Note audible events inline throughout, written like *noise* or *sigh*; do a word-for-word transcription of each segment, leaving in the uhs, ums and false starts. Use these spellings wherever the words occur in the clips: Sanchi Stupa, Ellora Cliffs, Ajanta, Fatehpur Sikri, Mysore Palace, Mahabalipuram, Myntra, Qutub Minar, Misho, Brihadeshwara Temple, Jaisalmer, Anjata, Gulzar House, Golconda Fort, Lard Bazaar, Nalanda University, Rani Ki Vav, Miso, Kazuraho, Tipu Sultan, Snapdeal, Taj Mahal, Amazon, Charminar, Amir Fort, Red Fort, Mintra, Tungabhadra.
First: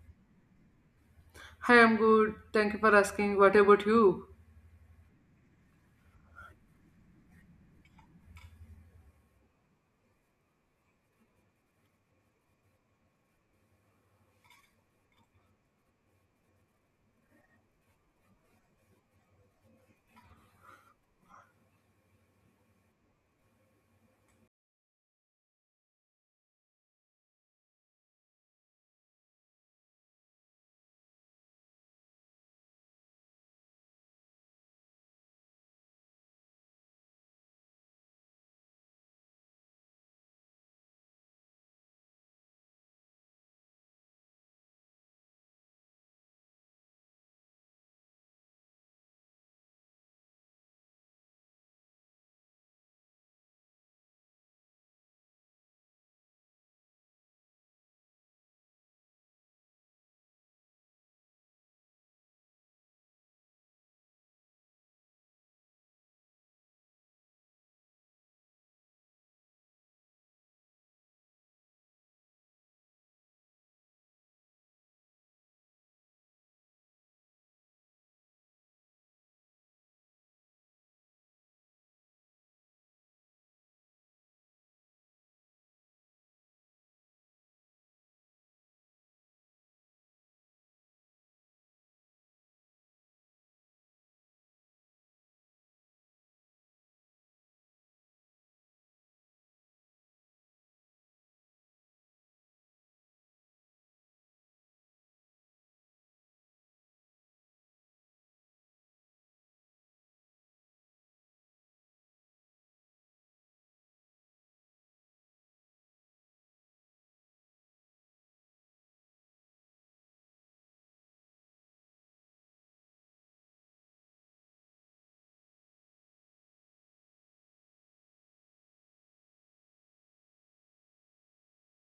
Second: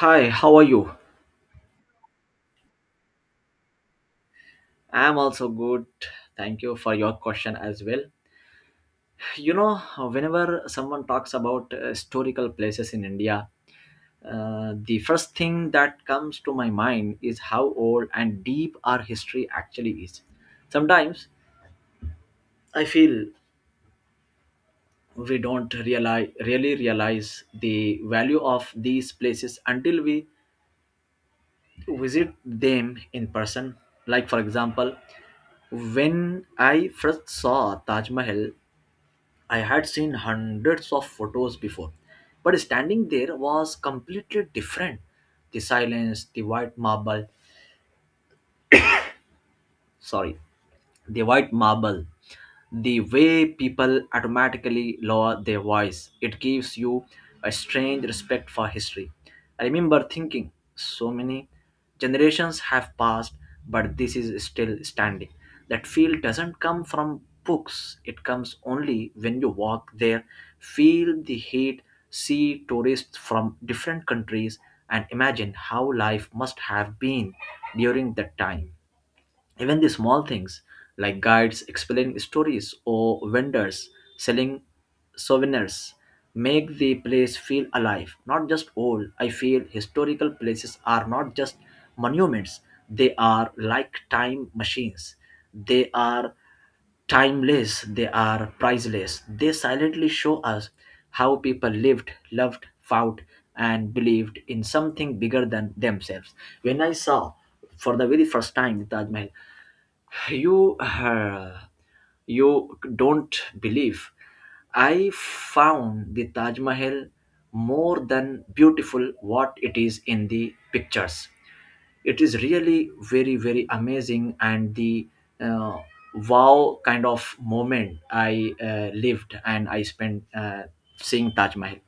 Hi, how are you? Hi, I'm good. Thank you for asking. What about you? I'm also good. Thank you for your question as well. You know, whenever someone talks about uh, historical places in India, uh, the first thing that comes to my mind is how old and deep our history actually is. Sometimes I feel we don't realize, really realize the value of these places until we visit them in person. Like, for example, when I first saw Taj Mahal I had seen hundreds of photos before, but standing there was completely different. The silence, the white marble, sorry, the white marble, the way people automatically lower their voice. It gives you a strange respect for history. I remember thinking, so many generations have passed, but this is still standing. That feel doesn't come from books, it comes only when you walk there, feel the heat, see tourists from different countries, and imagine how life must have been during that time. Even the small things like guides explaining stories or vendors selling souvenirs make the place feel alive, not just old. I feel historical places are not just monuments, they are like time machines. They are timeless, they are priceless. They silently show us how people lived, loved, fought, and believed in something bigger than themselves. When I saw for the very first time the Taj Mahal, you, uh, you don't believe. I found the Taj Mahal more than beautiful what it is in the pictures. It is really very very amazing and the uh, wow kind of moment I uh, lived and I spent uh, seeing Taj Mahal.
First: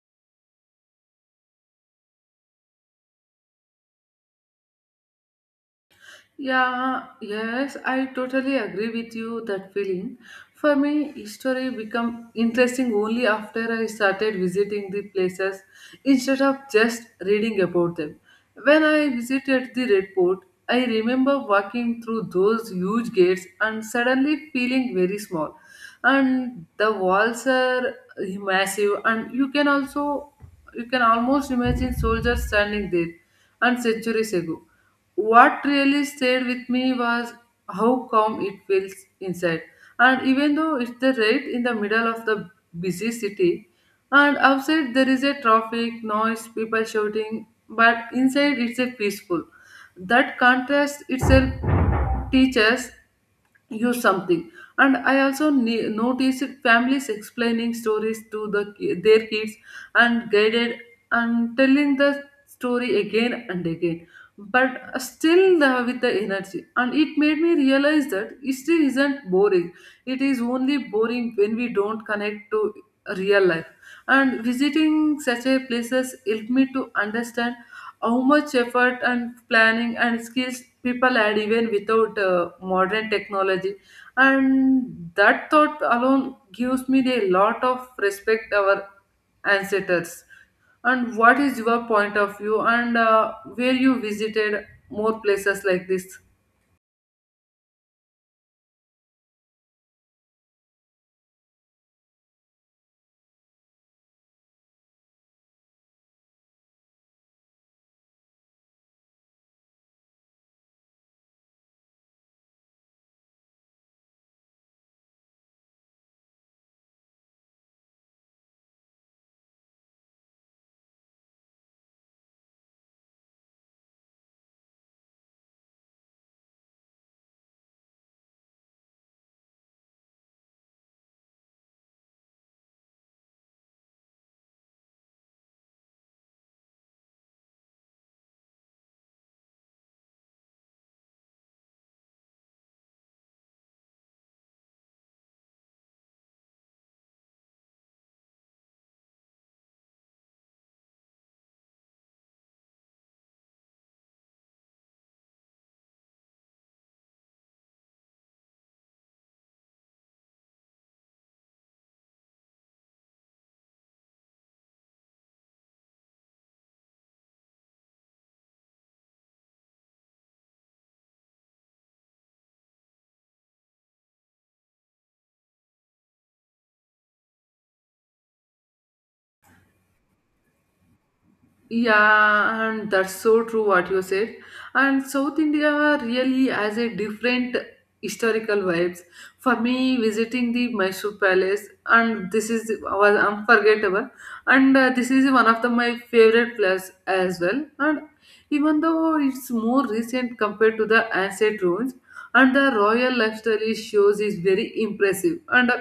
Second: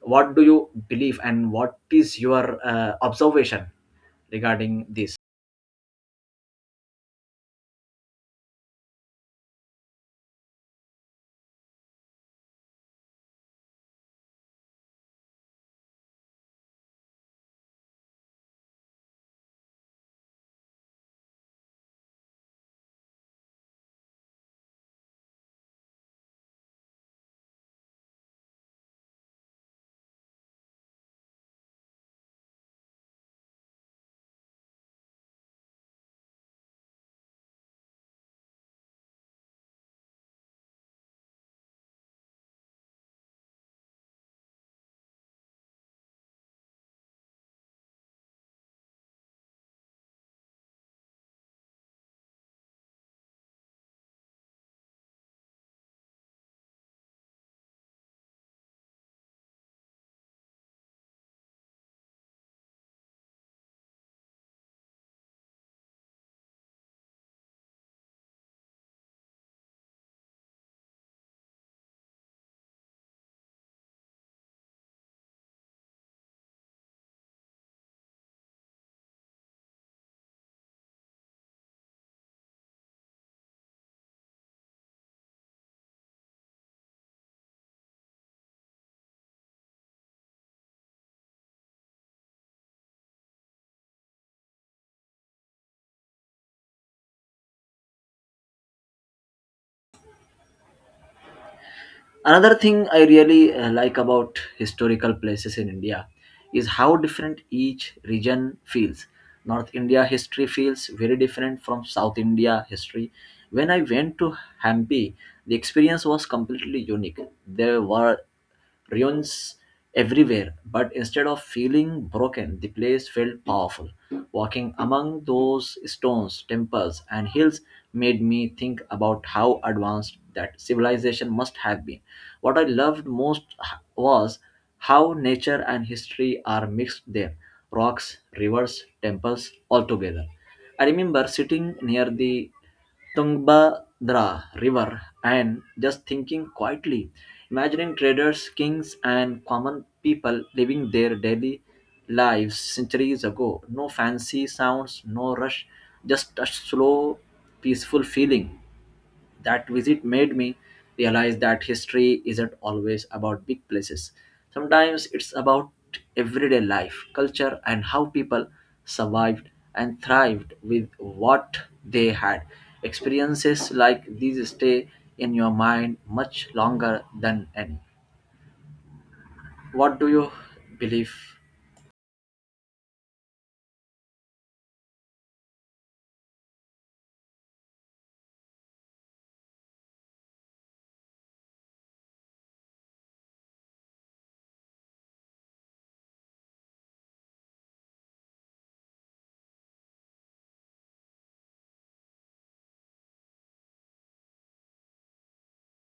What do you believe and what is your uh, observation regarding this? Yeah, yes, I totally agree with you that feeling. For me, history become interesting only after I started visiting the places instead of just reading about them. When I visited the Red Fort, I remember walking through those huge gates and suddenly feeling very small. And the walls are massive and you can also you can almost imagine soldiers standing there and centuries ago, what really stayed with me was how calm it feels inside. And even though it's the right in the middle of the busy city, and outside there is a traffic, noise, people shouting, but inside it's a peaceful. That contrast itself teaches use something. And i also ne- noticed families explaining stories to the ki- their kids and guided and telling the story again and again, but still the- with the energy, and it made me realize that history isn't boring. It is only boring when we don't connect to real life. And visiting such a places helped me to understand how much effort and planning and skills people had even without uh, modern technology. And that thought alone gives me a lot of respect our ancestors. And what is your point of view, and uh, where you visited more places like this? Another thing I really uh, like about historical places in India is how different each region feels. North India history feels very different from South India history. When I went to Hampi, the experience was completely unique. There were ruins everywhere, but instead of feeling broken, the place felt powerful. Walking among those stones, temples, and hills made me think about how advanced that civilization must have been. What I loved most was how nature and history are mixed there rocks, rivers, temples, all together. I remember sitting near the Tungabhadra River and just thinking quietly, imagining traders, kings, and common people living their daily lives centuries ago. No fancy sounds, no rush, just a slow, peaceful feeling. That visit made me realize that history isn't always about big places. Sometimes it's about everyday life, culture, and how people survived and thrived with what they had. Experiences like these stay in your mind much longer than any. What do you believe? Yeah, and that's so true what you said. And South India really has a different historical vibes. For me, visiting the Mysore Palace, and this is was unforgettable. And uh, this is one of the my favorite place as well. And even though it's more recent compared to the ancient ruins, and the royal lifestyle it shows is very impressive. And uh,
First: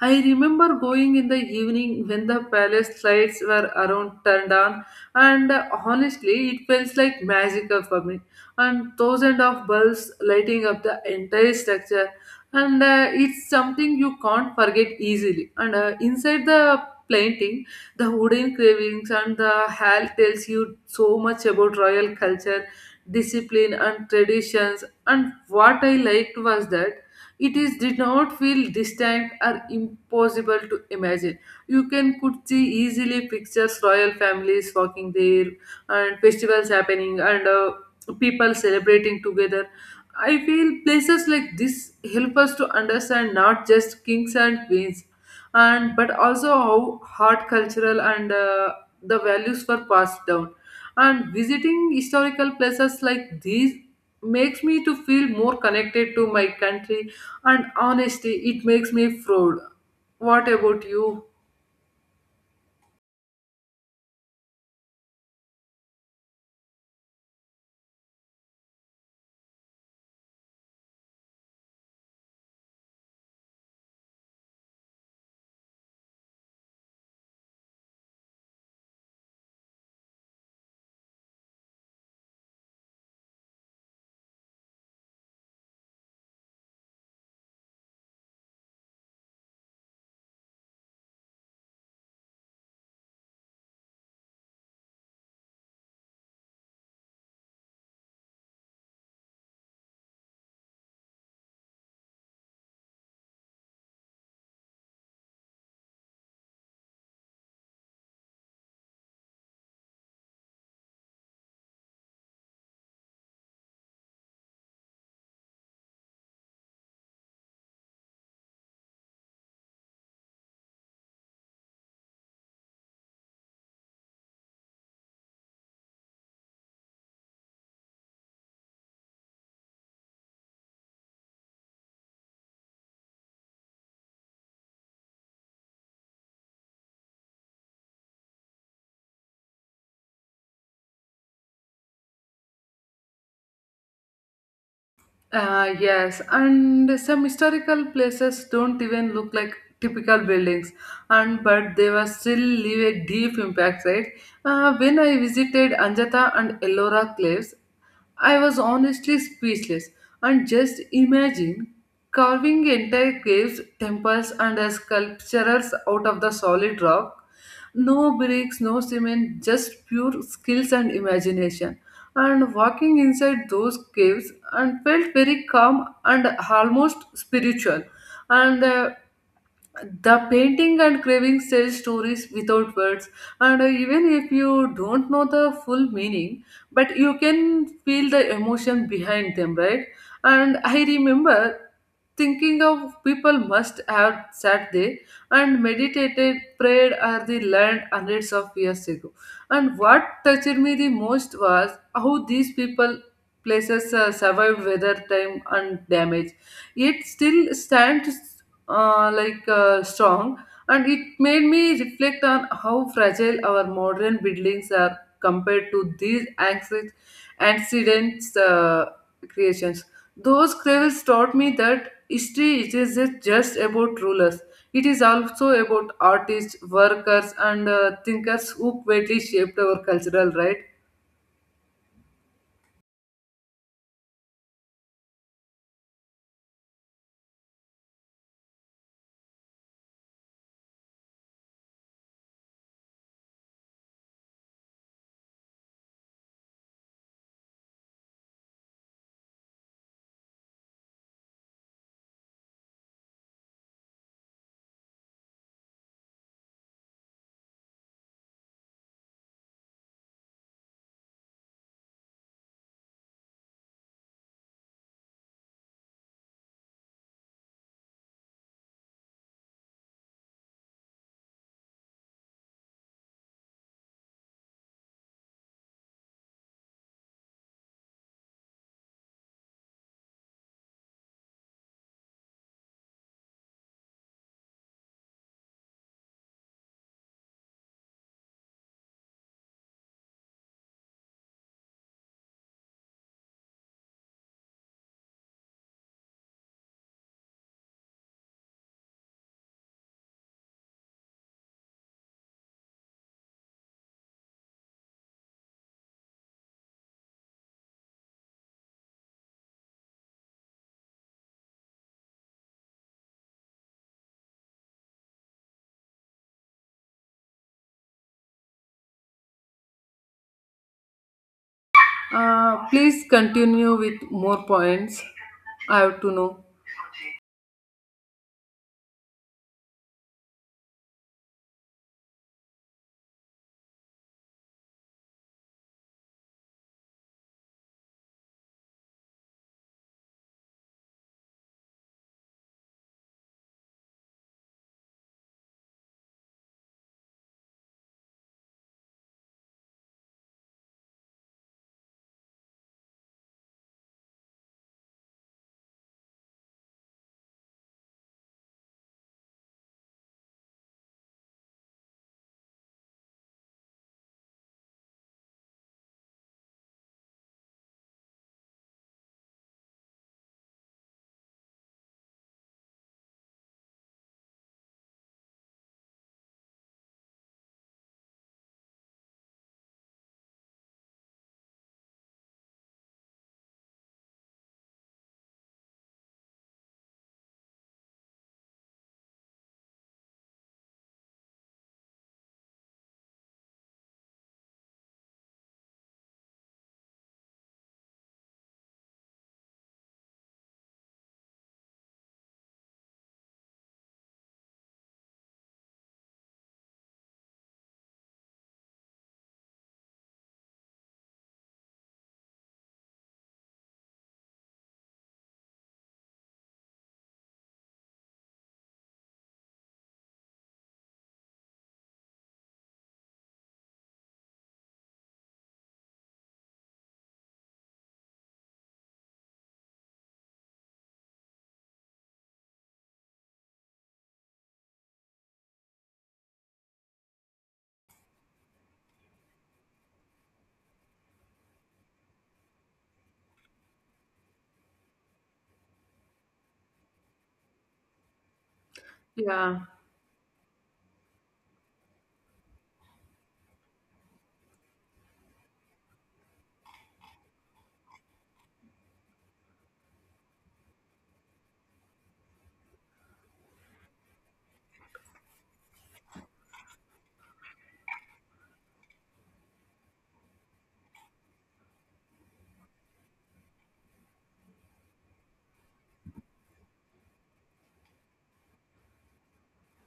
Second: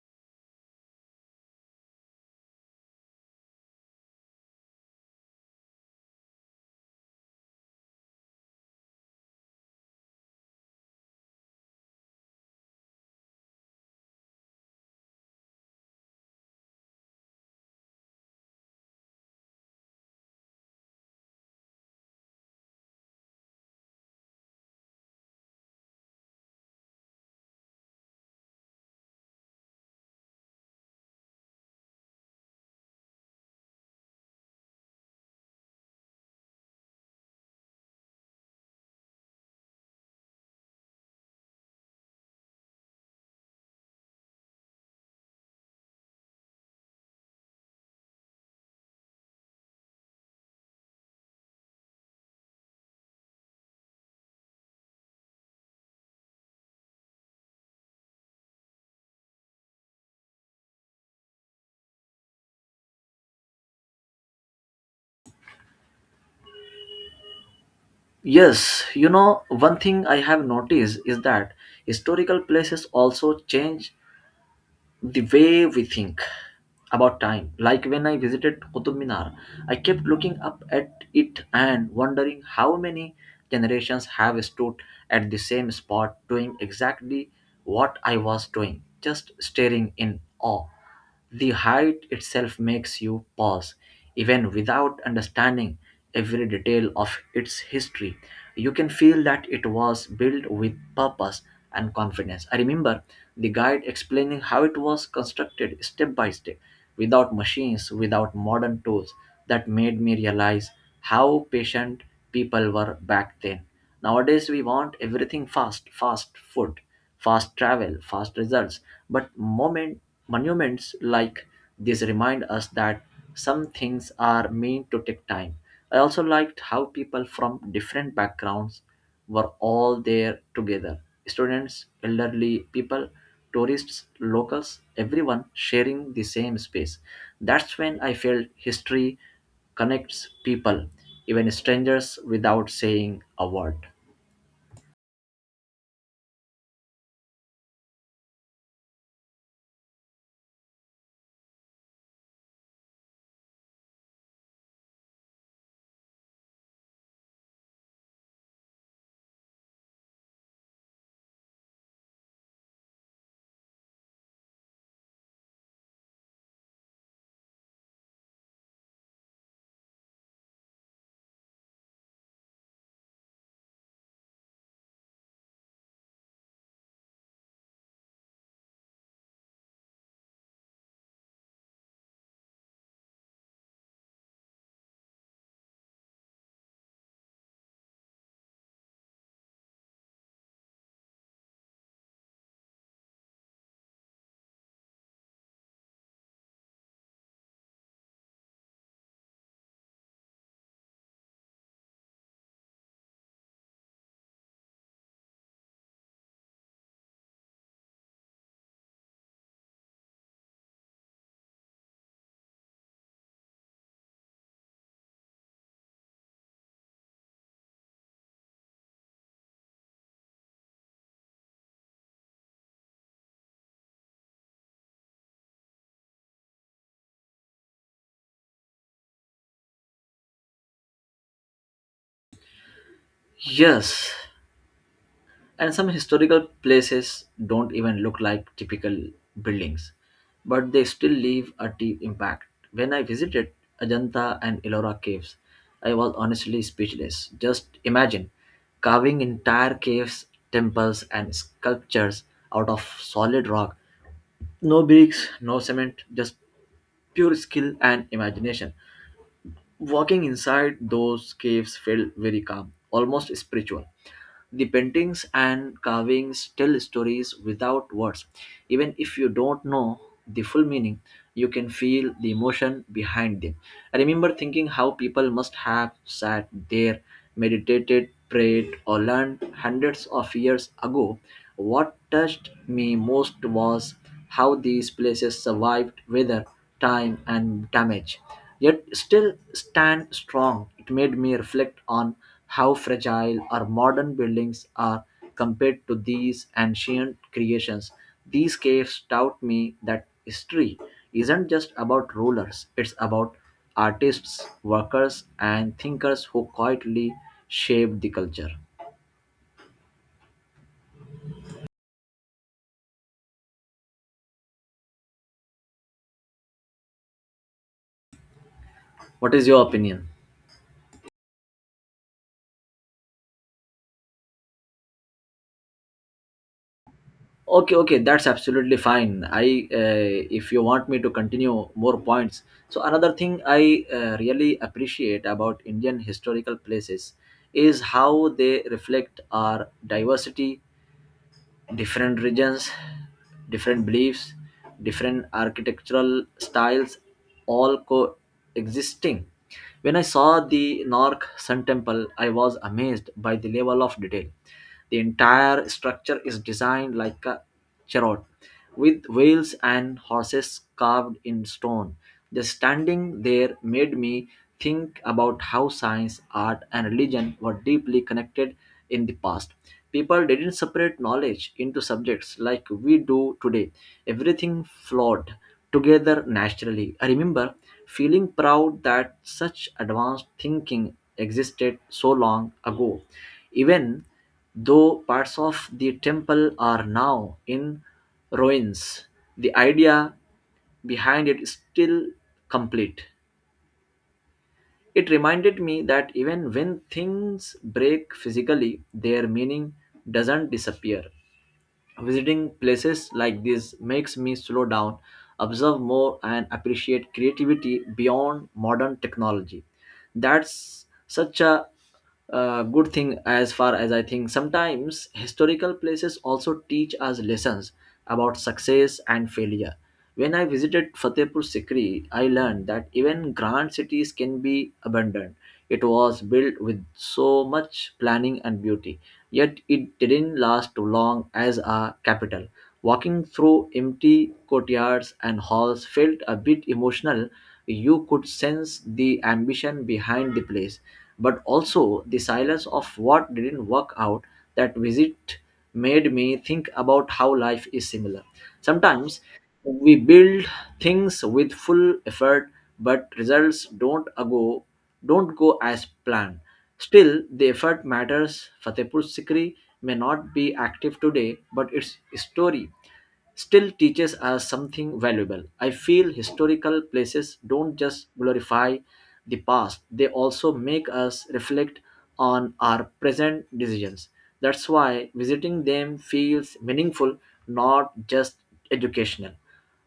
I remember going in the evening when the palace lights were around turned on, and uh, honestly, it felt like magical for me. And thousands of bulbs lighting up the entire structure, and uh, it's something you can't forget easily. And uh, inside the painting, the wooden carvings and the hall tells you so much about royal culture, discipline, and traditions. And what I liked was that it is did not feel distant or impossible to imagine. You can could see easily pictures, royal families walking there, and festivals happening, and uh, people celebrating together. I feel places like this help us to understand not just kings and queens, and but also how hard cultural and uh, the values were passed down. And visiting historical places like these makes me to feel more connected to my country, and honestly, it makes me proud. What about you? Yes, you know, one thing I have noticed is that historical places also change the way we think about time. Like when I visited Qutub Minar, I kept looking up at it and wondering how many generations have stood at the same spot doing exactly what I was doing, just staring in awe. The height itself makes you pause, even without understanding every detail of its history. You can feel that it was built with purpose and confidence. I remember the guide explaining how it was constructed step by step, without machines, without modern tools. That made me realize how patient people were back then. Nowadays, we want everything fast, fast food fast travel, fast results. But moment, monuments like this remind us that some things are meant to take time. I also liked how people from different backgrounds were all there together students, elderly people, tourists, locals, everyone sharing the same space. That's when I felt history connects people, even strangers, without saying a word. Uh, yes, and some historical places don't even look like typical buildings, and but they were still leave a deep impact, right? Uh, when I visited Anjata and Ellora Cliffs, I was honestly speechless and just imagine carving entire caves, temples, and sculptures out of the solid rock. No bricks, no cement, just pure skills and imagination. And walking inside those caves and felt very calm and almost spiritual. And uh, the painting and cravings tell stories without words, and uh, even if you don't know the full meaning, but you can feel the emotion behind them, right? And I remember thinking of people must have sat there and meditated, prayed, or they learned hundreds of years ago. And what touched me the most was how these people places uh, survived weather, time, and damage. It still stands uh, like uh, strong, and it made me reflect on how fragile our modern buildings are compared to these ancient accidents uh, creations. Those cravels taught me that history it is just about rulers. It is also about artists, workers, and uh, thinkers who greatly shaped our cultural, right. Yes, and some historical places don't even look like typical buildings but they still leave a deep impact when I visited Ajanta and Ellora caves I was honestly speechless just imagine carving entire caves temples and sculptures out of solid rock no bricks no cement just pure skill and imagination. Walking inside those caves felt very calm, almost spiritual. The paintings and carvings tell stories without words. Even if you don't know the full meaning, you can feel the emotion behind them. I remember thinking how people must have sat there, meditated, prayed, or learned hundreds of years ago. What touched me most was how these places survived weather, time, and damage, yet still stand strong. It made me reflect on how fragile our modern buildings are compared to these ancient creations. These caves taught me that history isn't just about rulers, it's about artists, workers, and thinkers who quietly shaped the culture. What is your opinion? Uh, please continue with more points. I have to know. okay okay that's absolutely fine. I uh, if you want me to continue more points, so another thing I uh, really appreciate about Indian historical places is how they reflect our diversity different regions different beliefs different architectural styles all coexisting when I saw the Nork Sun temple I was amazed by the level of detail. The entire structure is designed like a Charot, with wheels and horses carved in stone. Just standing there made me think about how science, art, and religion were deeply connected in the past. People didn't separate knowledge into subjects like we do today. Everything flowed together naturally. I remember feeling proud that such advanced thinking existed so long ago. Even though parts of the temple are now in ruins, the idea behind it is still complete. It reminded me that even when things break physically, their meaning doesn't disappear. Visiting places like this makes me slow down, observe more, and appreciate creativity beyond modern technology. That's such a uh, good thing as far as I think. Sometimes historical places also teach us lessons about success and failure. When I visited Fatehpur Sikri, I learned that even grand cities can be abandoned. It was built with so much planning and beauty, yet it didn't last too long as a capital. Walking through empty courtyards and halls felt a bit emotional. You could sense the ambition behind the place, but also the silence of what didn't work out. That visit made me think about how life is similar. Sometimes Yeah. we build things with full effort but results don't go don't go as planned, still the effort matters. Fatehpur Sikri may not be active today but its story still teaches us something valuable. I feel historical places don't just glorify the past, they also make us reflect on our present decisions. That's why visiting them feels meaningful, not just educational.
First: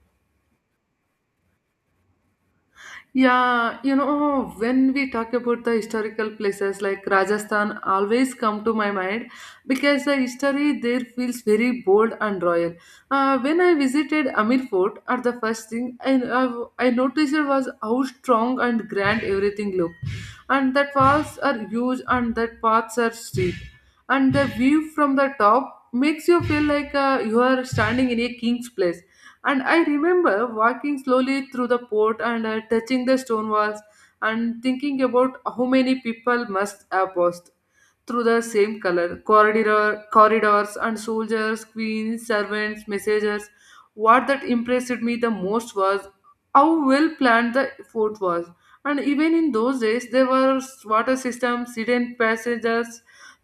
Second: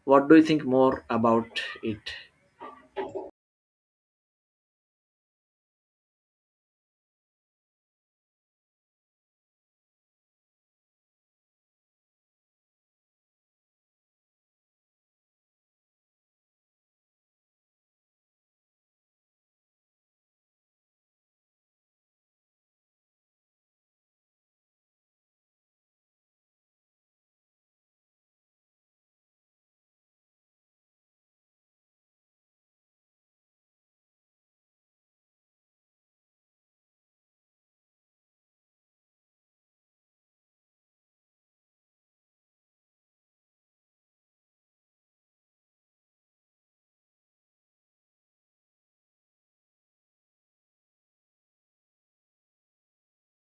What do you think more about it? Yeah, you know, when we talk about the historical places like Rajasthan always come to my mind because the history there feels very bold and royal. Uh, when I visited Amir Fort, at the first thing I, I, I noticed was how strong and grand everything looked. And that walls are huge and that paths are steep. And the view from the top makes you feel like uh, you are standing in a king's place. And I remember walking slowly through the port and uh, touching the stone walls, and thinking about how many people must have passed through the same color corridor corridors, and soldiers, queens, servants, messengers. What that impressed me the most was how well planned the fort was. And even in those days there were water systems, hidden passages,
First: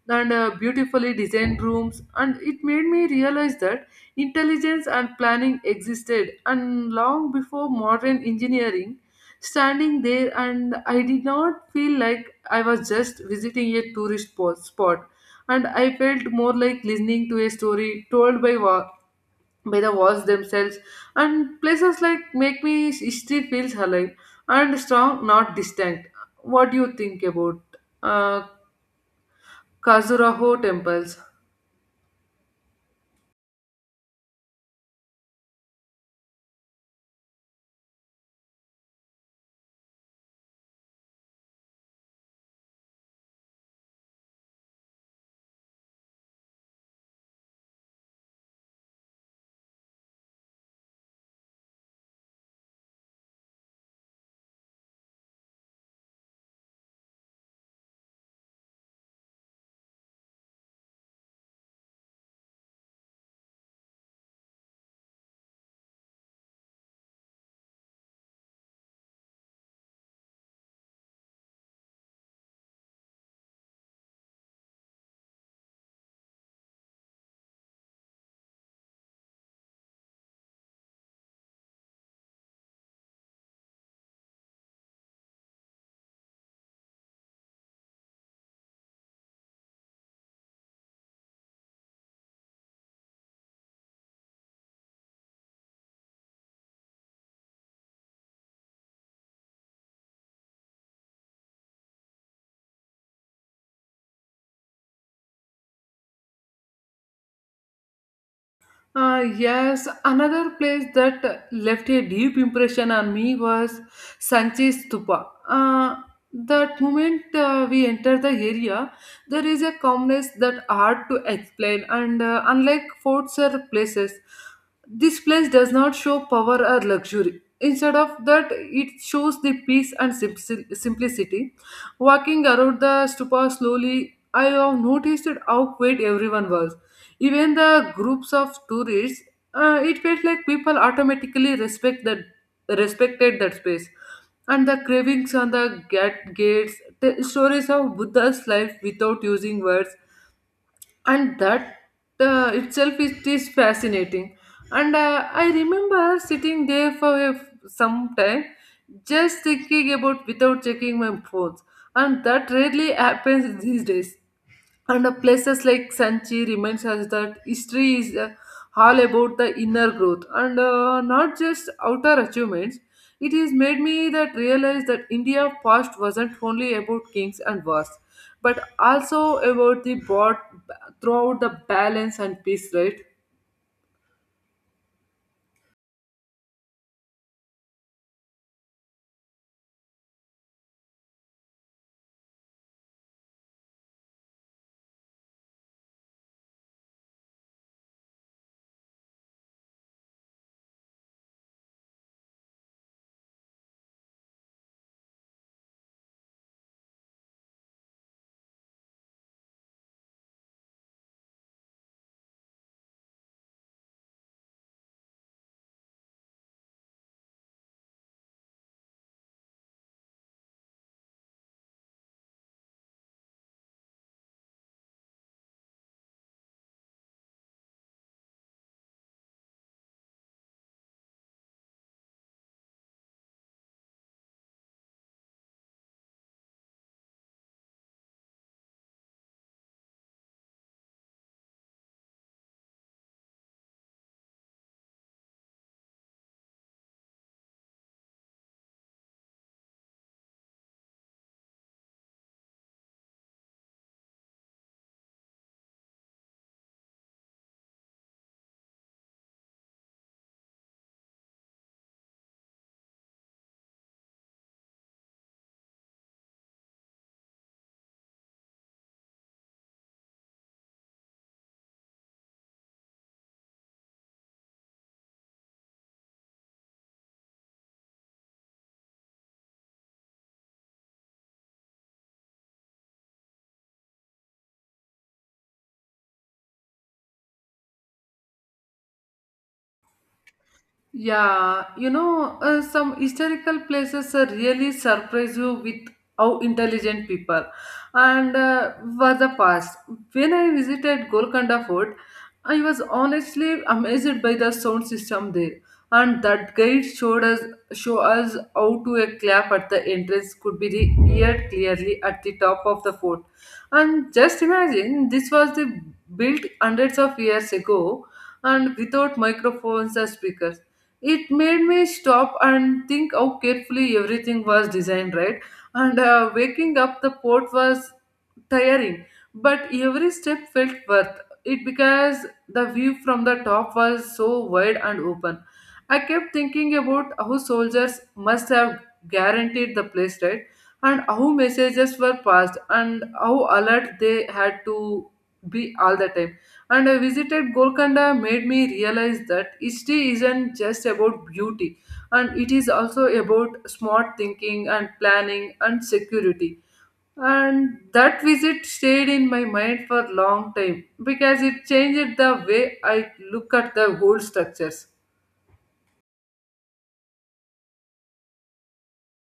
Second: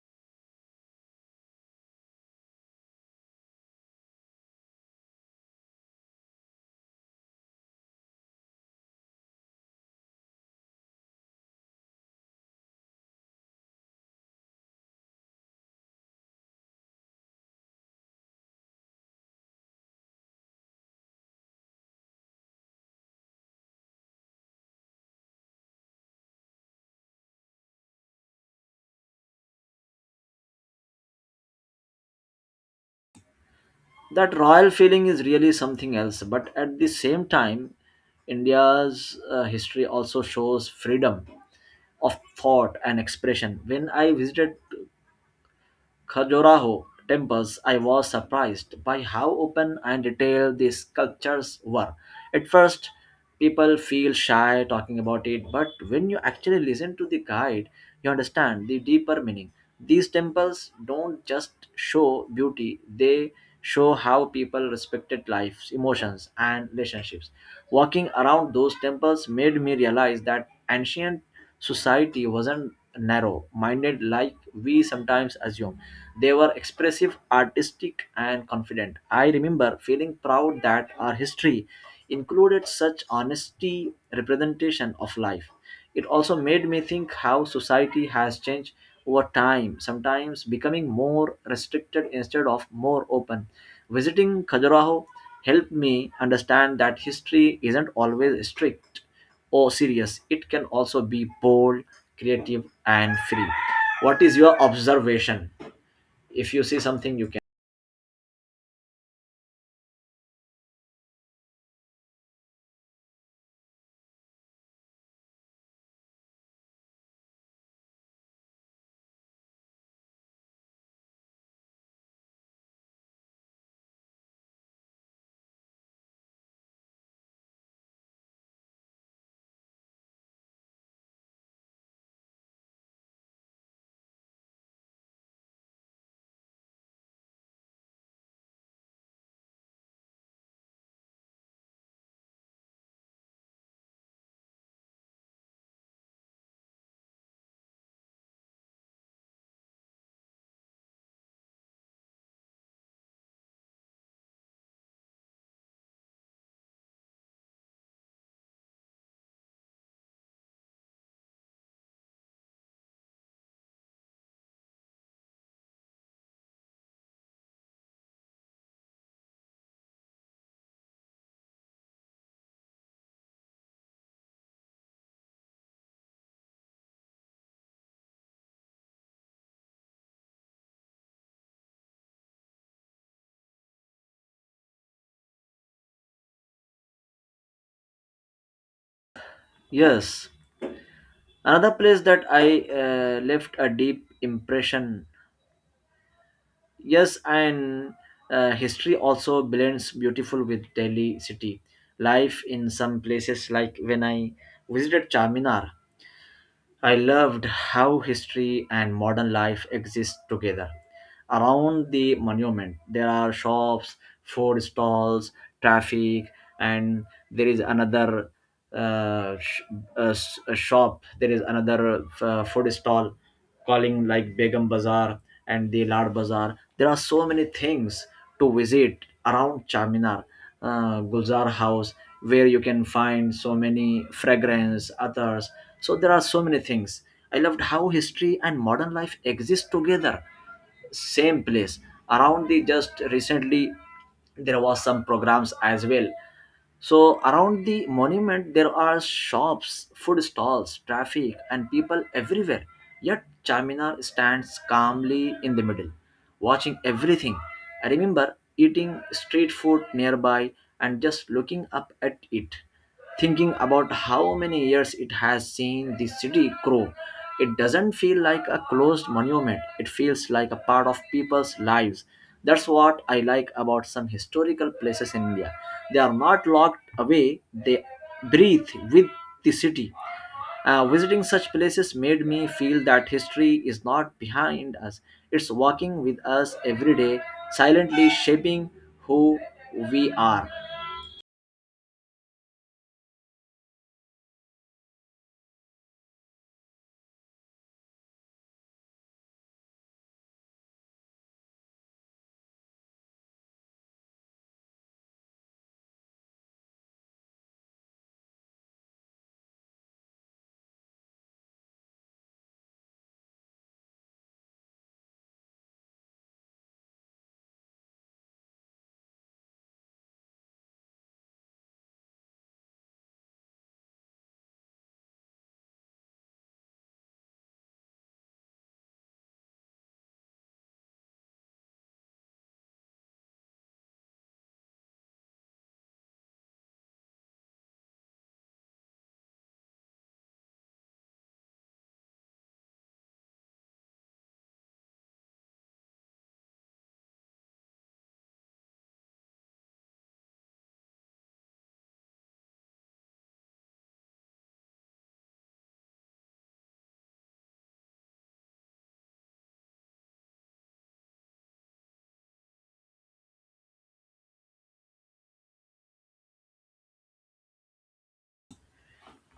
and uh, beautifully designed rooms. And it made me realize that intelligence and planning existed and long before modern engineering. Standing there, and I did not feel like I was just visiting a tourist po- spot, and I felt more like listening to a story told by wa- by the walls themselves. And places like make me history feels alive and strong, not distant. What do you think about uh, kazuraho temples? That royal feeling is really something else, but at the same time, India's uh, history also shows freedom of thought and expression. When I visited Khajuraho temples, I was surprised by how open and detailed the sculptures were. At first, people feel shy talking about it, but when you actually listen to the guide, you understand the deeper meaning. These temples don't just show beauty, they show how people respected lives, emotions, and relationships. Walking around those temples made me realize that ancient society wasn't narrow minded like we sometimes assume. They were expressive, artistic, and confident. I remember feeling proud that our history included such honesty representation of life. It also made me think how society has changed over time, sometimes becoming more restricted instead of more open. Visiting Khajuraho helped me understand that history isn't always strict or serious. It can also be bold, creative, and free. What is your observation? If you see something you can Uh, yes, another place that left a deep impression on me was Sanchi Stupa. Uh, that moment uh, we enter the area, there is a calmness that hard to explain, and uh, unlike forts or places, this place does not show power or luxury. Instead of that, it shows the peace and simp- simplicity. Walking around the stupa slowly, I have noticed how quiet everyone was, even the groups of tourists. Uh, it felt like people automatically respect that respected that space, and the cravings on the gate gates, the stories of Buddha's life without using words, and that uh, itself is is fascinating. And uh, I remember sitting there for a, some time, just thinking about without checking my phones, and that rarely happens *laughs* these days. And uh, places like Sanchi reminds us that history is uh, all about the inner growth and uh, not just outer achievements. It has made me that realize that India past wasn't only about kings and wars, but also about the broad throughout the balance and peace, right? yes another place that I uh, left a deep impression yes and uh, history also blends beautiful with Delhi city life in some places like when I visited Charminar I loved how history and modern life exist together. Around the monument, there are shops, food stalls, traffic, and there is another uh, sh- uh, s- a shop. There is another uh, food stall calling like Begum Bazaar and the Lard Bazaar. There are so many things to visit around Charminar, uh, Gulzar House, where you can find so many fragrance, others. So there are so many things. I loved how history and modern life exist together same place around the just recently there was some programs as well so around the monument there are shops food stalls traffic and people everywhere yet Charminar stands calmly in the middle watching everything. I remember eating street food nearby and just looking up at it thinking about how many years it has seen the city grow. It doesn't feel like a closed monument, it feels like a part of people's lives. That's what I like about some historical places in India. They are not locked away, they breathe with the city. Uh, visiting such places made me feel that history is not behind us, it's walking with us every day, silently shaping who we are. Yeah, you know, uh, some historical places uh, really surprise you with how intelligent people and uh, was the past. When I visited Golconda Fort, I was honestly amazed by the sound system there, and that guide showed us show us how to a clap at the entrance could be re- heard clearly at the top of the fort. And just imagine this was the built hundreds of years ago, and without microphones or speakers, it made me stop and think how carefully everything was designed, right? And uh, waking up the port was tiring, but every step felt worth it because the view from the top was so wide and open. I kept thinking about how soldiers must have guaranteed the place, right? And how messages were passed and how alert they had to be all the time. And I visited Golconda made me realize that history isn't just about beauty, and it is also about smart thinking and planning and security. And that visit stayed in my mind for a long time because it changed the way I look at the whole structures.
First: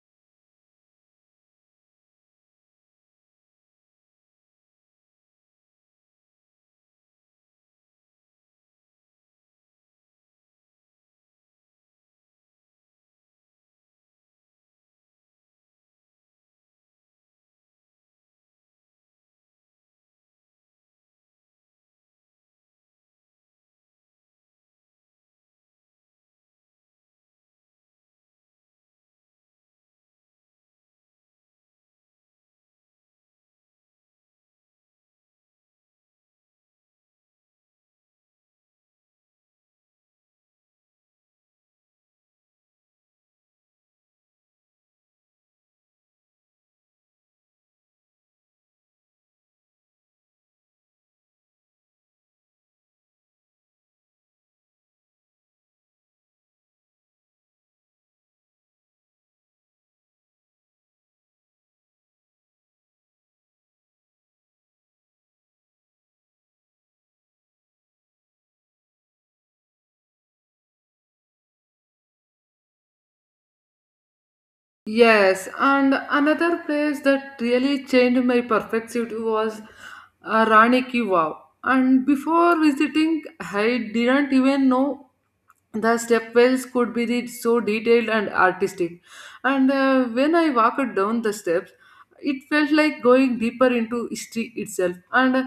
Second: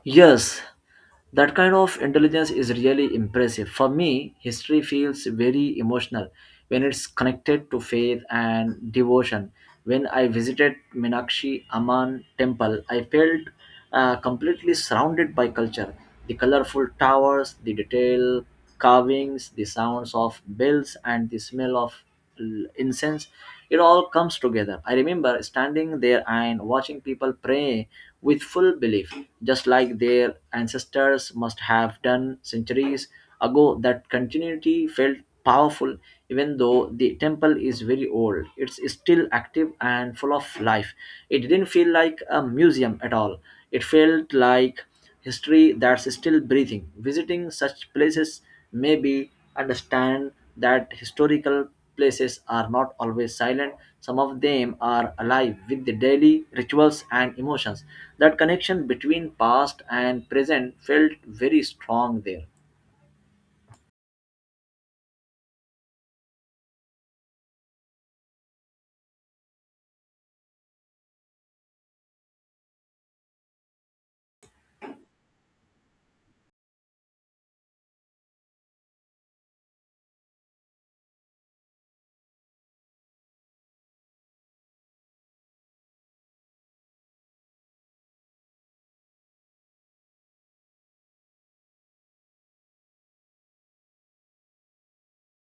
Yes, that kind of intelligence is really impressive. For me, history feels very emotional when it's connected to faith and devotion. When I visited Minakshi Amman temple, I felt uh, completely surrounded by culture. The colorful towers, the detail carvings, the sounds of bells, and the smell of l- incense. It all comes together. I remember standing there and watching people pray with full belief, just like their ancestors must have done centuries ago. That continuity felt powerful, even though the temple is very old. It's still active and full of life. It didn't feel like a museum at all. It felt like history that's still breathing. Visiting such places may be understand that historical places are not always silent. Some of them are alive with the daily rituals and emotions. That connection between past and present felt very strong there. Yes, and another place that really changed my perspective was uh, Rani Ki Vav. And before visiting, I didn't even know the stepwells could be de- so detailed and artistic. And uh, when I walked down the steps, it felt like going deeper into history itself. And uh,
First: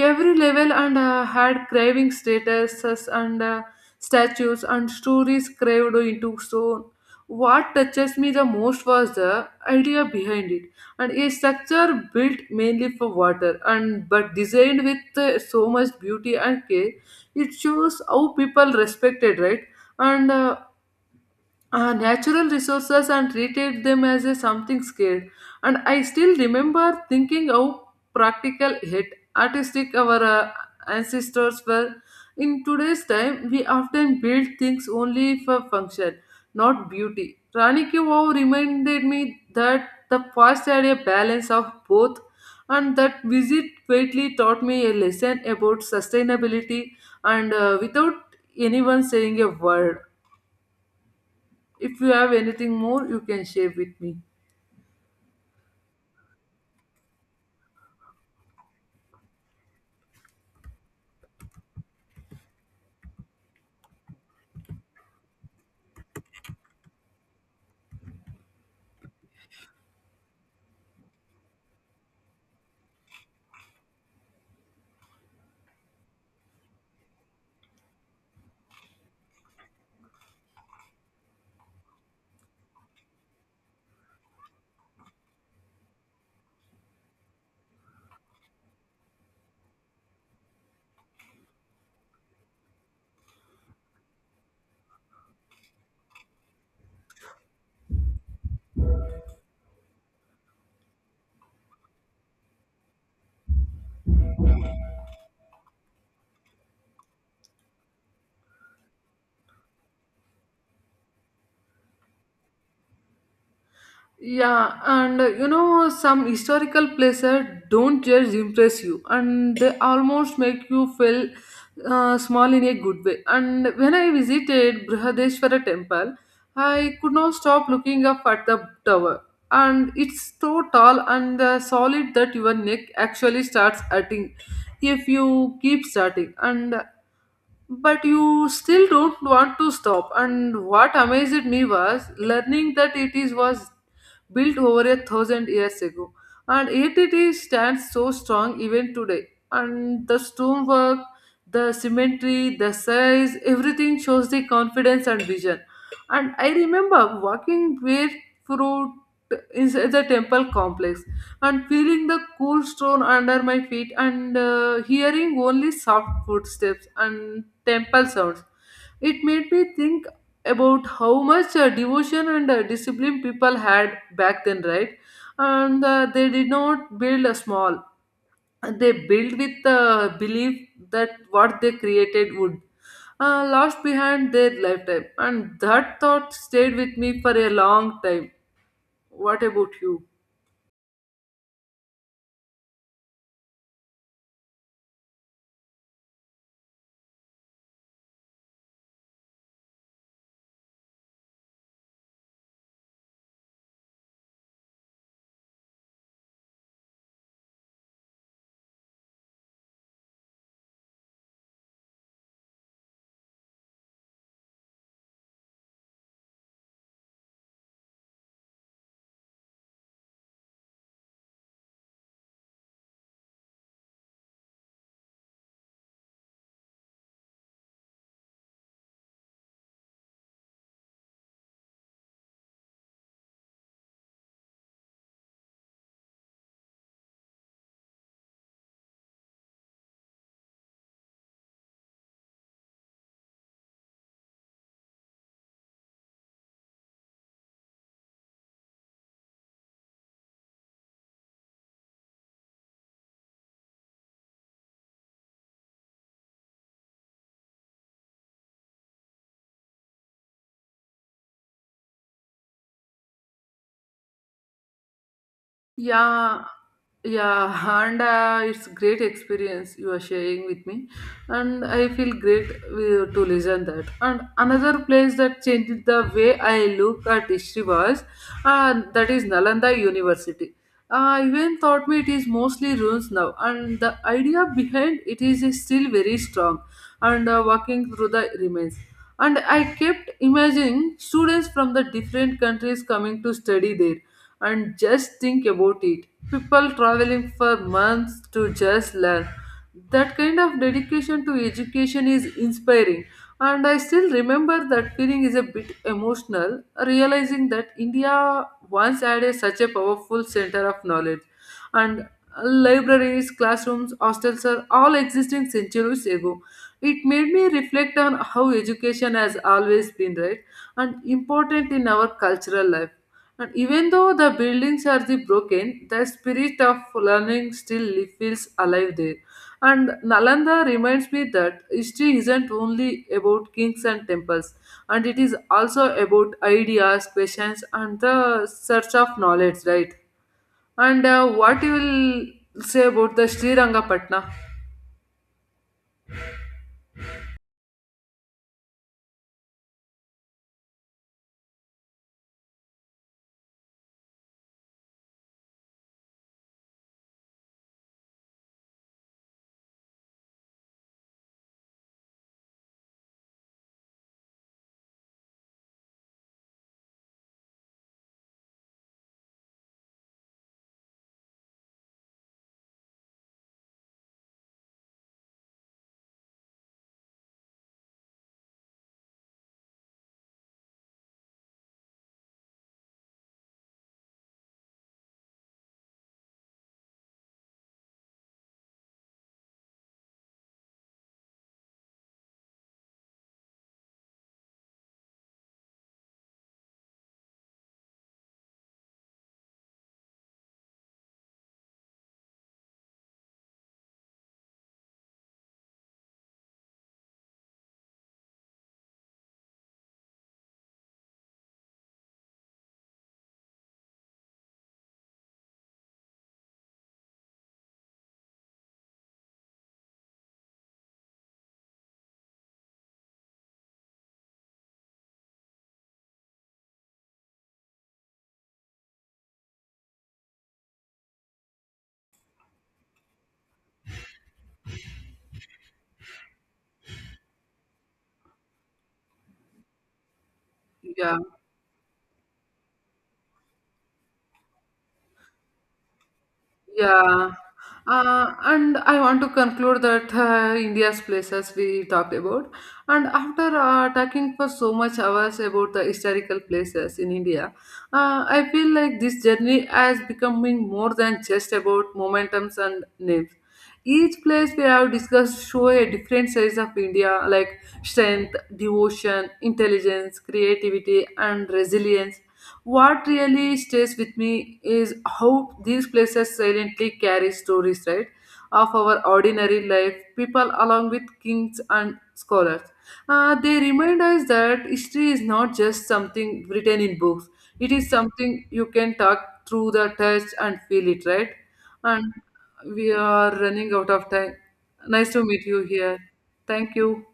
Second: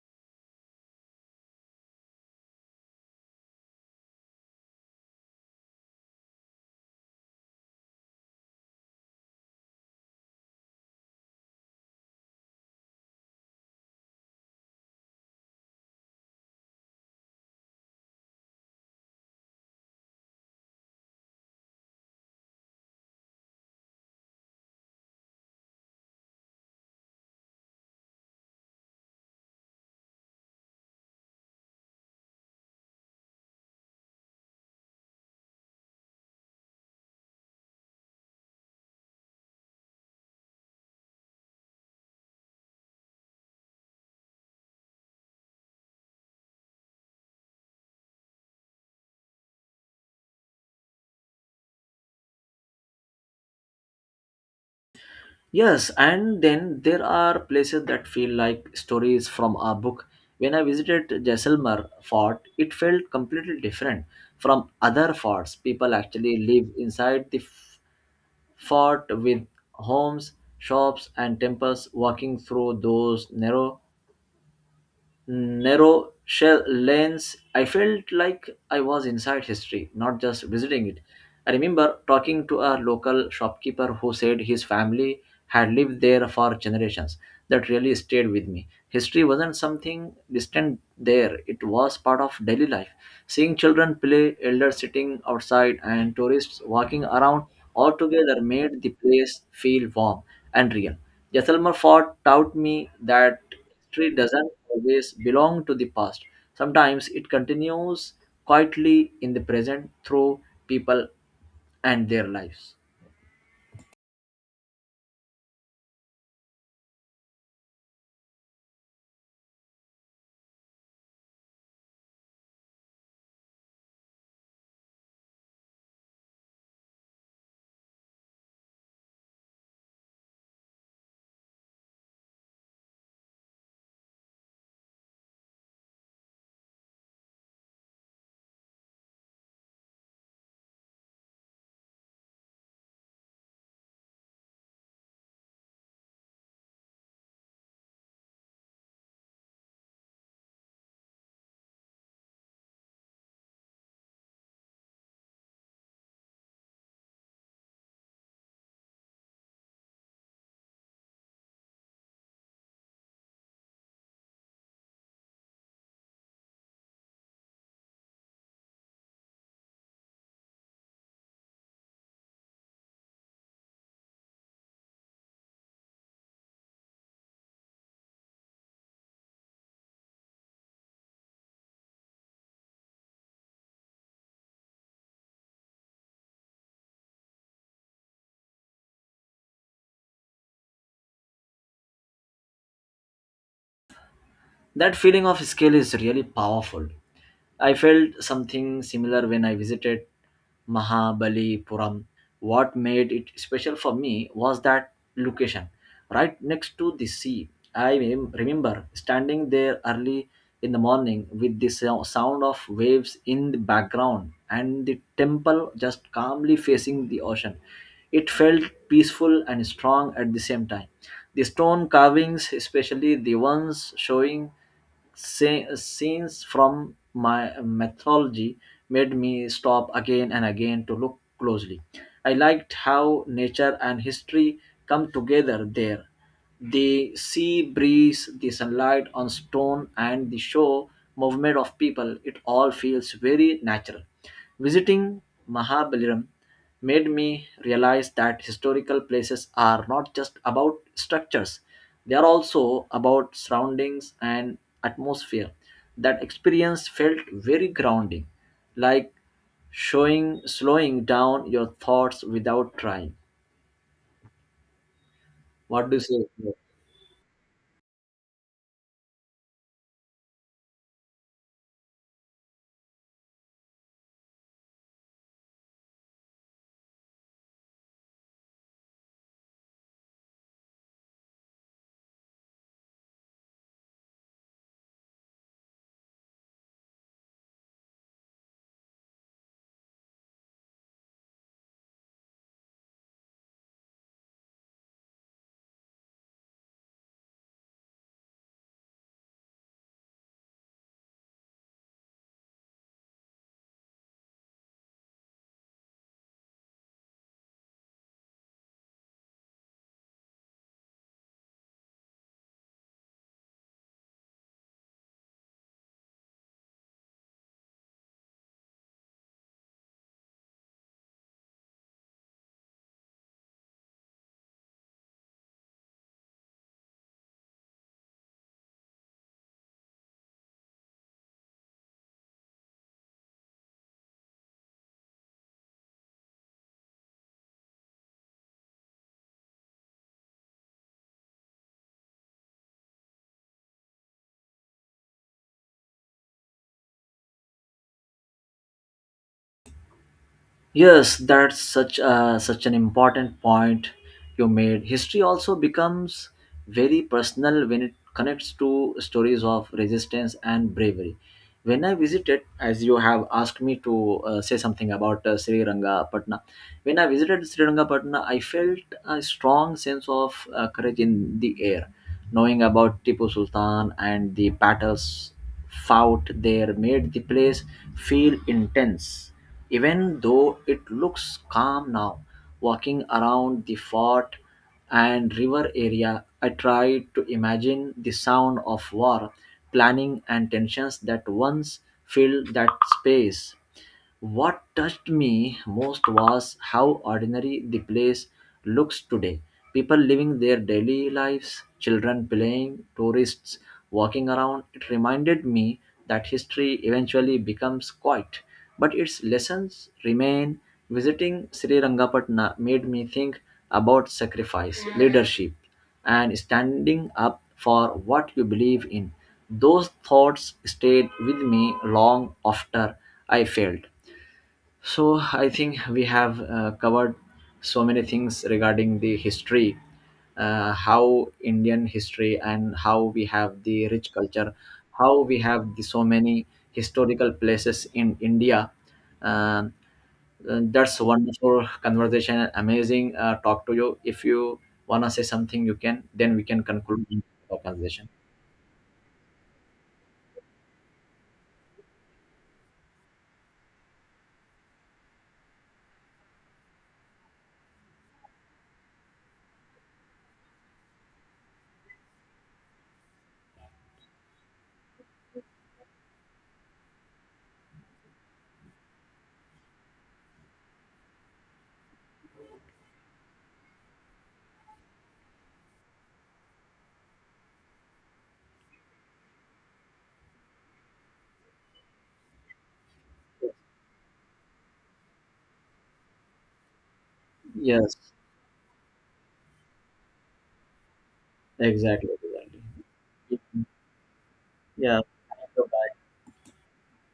every level and uh, had craving statuses and uh, statues and stories carved into stone. What touches me the most was the idea behind it, and a structure built mainly for water, and but designed with uh, so much beauty and care. It shows how people respected, right? And uh, uh, natural resources and treated them as a something scared. And I still remember thinking how practical yet artistic our uh, ancestors were. In today's time, we often build things only for function, not beauty. Rani Ki Vav reminded me that the past had a balance of both, and that visit greatly taught me a lesson about sustainability and uh, without anyone saying a word. If you have anything more, you can share with me. Yes, and then there are places that feel like stories from a book. When I visited Jaisalmer fort, it felt completely different from other forts. People actually live inside the f- fort with homes, shops, and temples. Walking through those narrow narrow shell lanes, I felt like I was inside history, not just visiting it. I remember talking to a local shopkeeper who said his family had lived there for generations. That really stayed with me. History wasn't something distant there, it was part of daily life. Seeing children play, elders sitting outside, and tourists walking around all together made the place feel warm and real. Jaisalmer Fort taught me that history doesn't always belong to the past. Sometimes it continues quietly in the present through people and their lives. Yeah, and uh, you know, some historical places don't just impress you, and they almost make you feel uh, small in a good way. And when I visited brihadeshwara temple, I could not stop looking up at the tower. And it's so tall and uh, solid that your neck actually starts hurting if you keep starting, and but you still don't want to stop. And what amazed me was learning that it is was built over a thousand years ago, and yet it is stands so strong even today. And the stonework, the symmetry, the size, everything shows the confidence and vision. And I remember walking barefoot inside the temple complex and feeling the cool stone under my feet and uh, hearing only soft footsteps and temple sounds. It made me think about how much uh, devotion and uh, discipline people had back then, right? And uh, they did not build a small. They built with the belief that what they created would uh, last behind their lifetime. And that thought stayed with me for a long time. What about you? That feeling of scale is really powerful. I felt something similar when I visited Mahabalipuram. What made it special for me was that location, right next to the sea. I rem- remember standing there early in the morning with the sou- sound of waves in the background and the temple just calmly facing the ocean. It felt peaceful and strong at the same time. The stone carvings, especially the ones showing sce- scenes from my mythology, made me stop again and again to look closely. I liked how nature and history come together there. The sea breeze, the sunlight on stone, and the show movement of people, it all feels very natural. Visiting Mahabalipuram made me realize that historical places are not just about structures, they are also about surroundings and atmosphere. That experience felt very grounding, like showing slowing down your thoughts without trying. What do you say? Yeah, yeah, and uh, it's great experience you are sharing with me, and I feel great wi- to listen that. And another place that changed the way I look at history was, uh, that is Nalanda University. I even thought me it is mostly ruins now, and the idea behind it is still very strong. And uh, walking through the remains, and I kept imagining students from the different countries coming to study there, and just think about it, people traveling for months to just learn. That kind of dedication to education is inspiring. And I still remember that feeling is a bit emotional, realizing that India once had a, such a powerful center of knowledge. And libraries, classrooms, hostels are all existing centuries ago. It made me reflect on how education has always been right and important in our cultural life. And even though the buildings are the broken, the spirit of learning still li- feels alive there. And nalanda reminds me that history isn't only about kings and temples, and it is also about ideas, questions, and the search of knowledge, right? And uh, what you will say about the srirangapatna? Yes, that's such a, such an important point you made. History also becomes very personal when it connects to stories of resistance and bravery. When I visited, as you have asked me to uh, say something about uh, Sri Rangapatna, when I visited Sri Rangapatna, I felt a strong sense of uh, courage in the air, knowing about Tipu Sultan and the battles fought there made the place feel intense, even though it looks calm now. Walking around the fort and river area, I tried to imagine the sound of war, planning, and tensions that once filled that space. What touched me most was how ordinary the place looks today. People living their daily lives, children playing, tourists walking around. It reminded me that history eventually becomes quiet, but its lessons remain. Visiting Sri Rangapatna made me think about sacrifice, leadership, and standing up for what you believe in. Those thoughts stayed with me long after I failed. So I think we have uh, covered so many things regarding the history, uh, how Indian history and how we have the rich culture, how we have the so many historical places in India. Um, uh, that's Yeah. wonderful conversation. Amazing uh, talk to you. If you wanna say something, you can. Then we can conclude Yeah. the conversation. Uh, and I want to conclude that uh, India's places we talked about. And after uh, talking for so much hours about the historical places in India, uh, I feel like this journey has becoming more than just about momentums and names. Each place we have discussed show a different size of India, like strength, devotion, intelligence, creativity, and resilience. What really stays with me is how these places silently carry stories, right, of our ordinary life, people along with kings and scholars. Uh, they remind us that history is not just something written in books, it is Yes, something you can talk through the touch and feel it, right? exactly. And Exactly. we are running out of time. Yeah. Nice to meet you here. Thank you.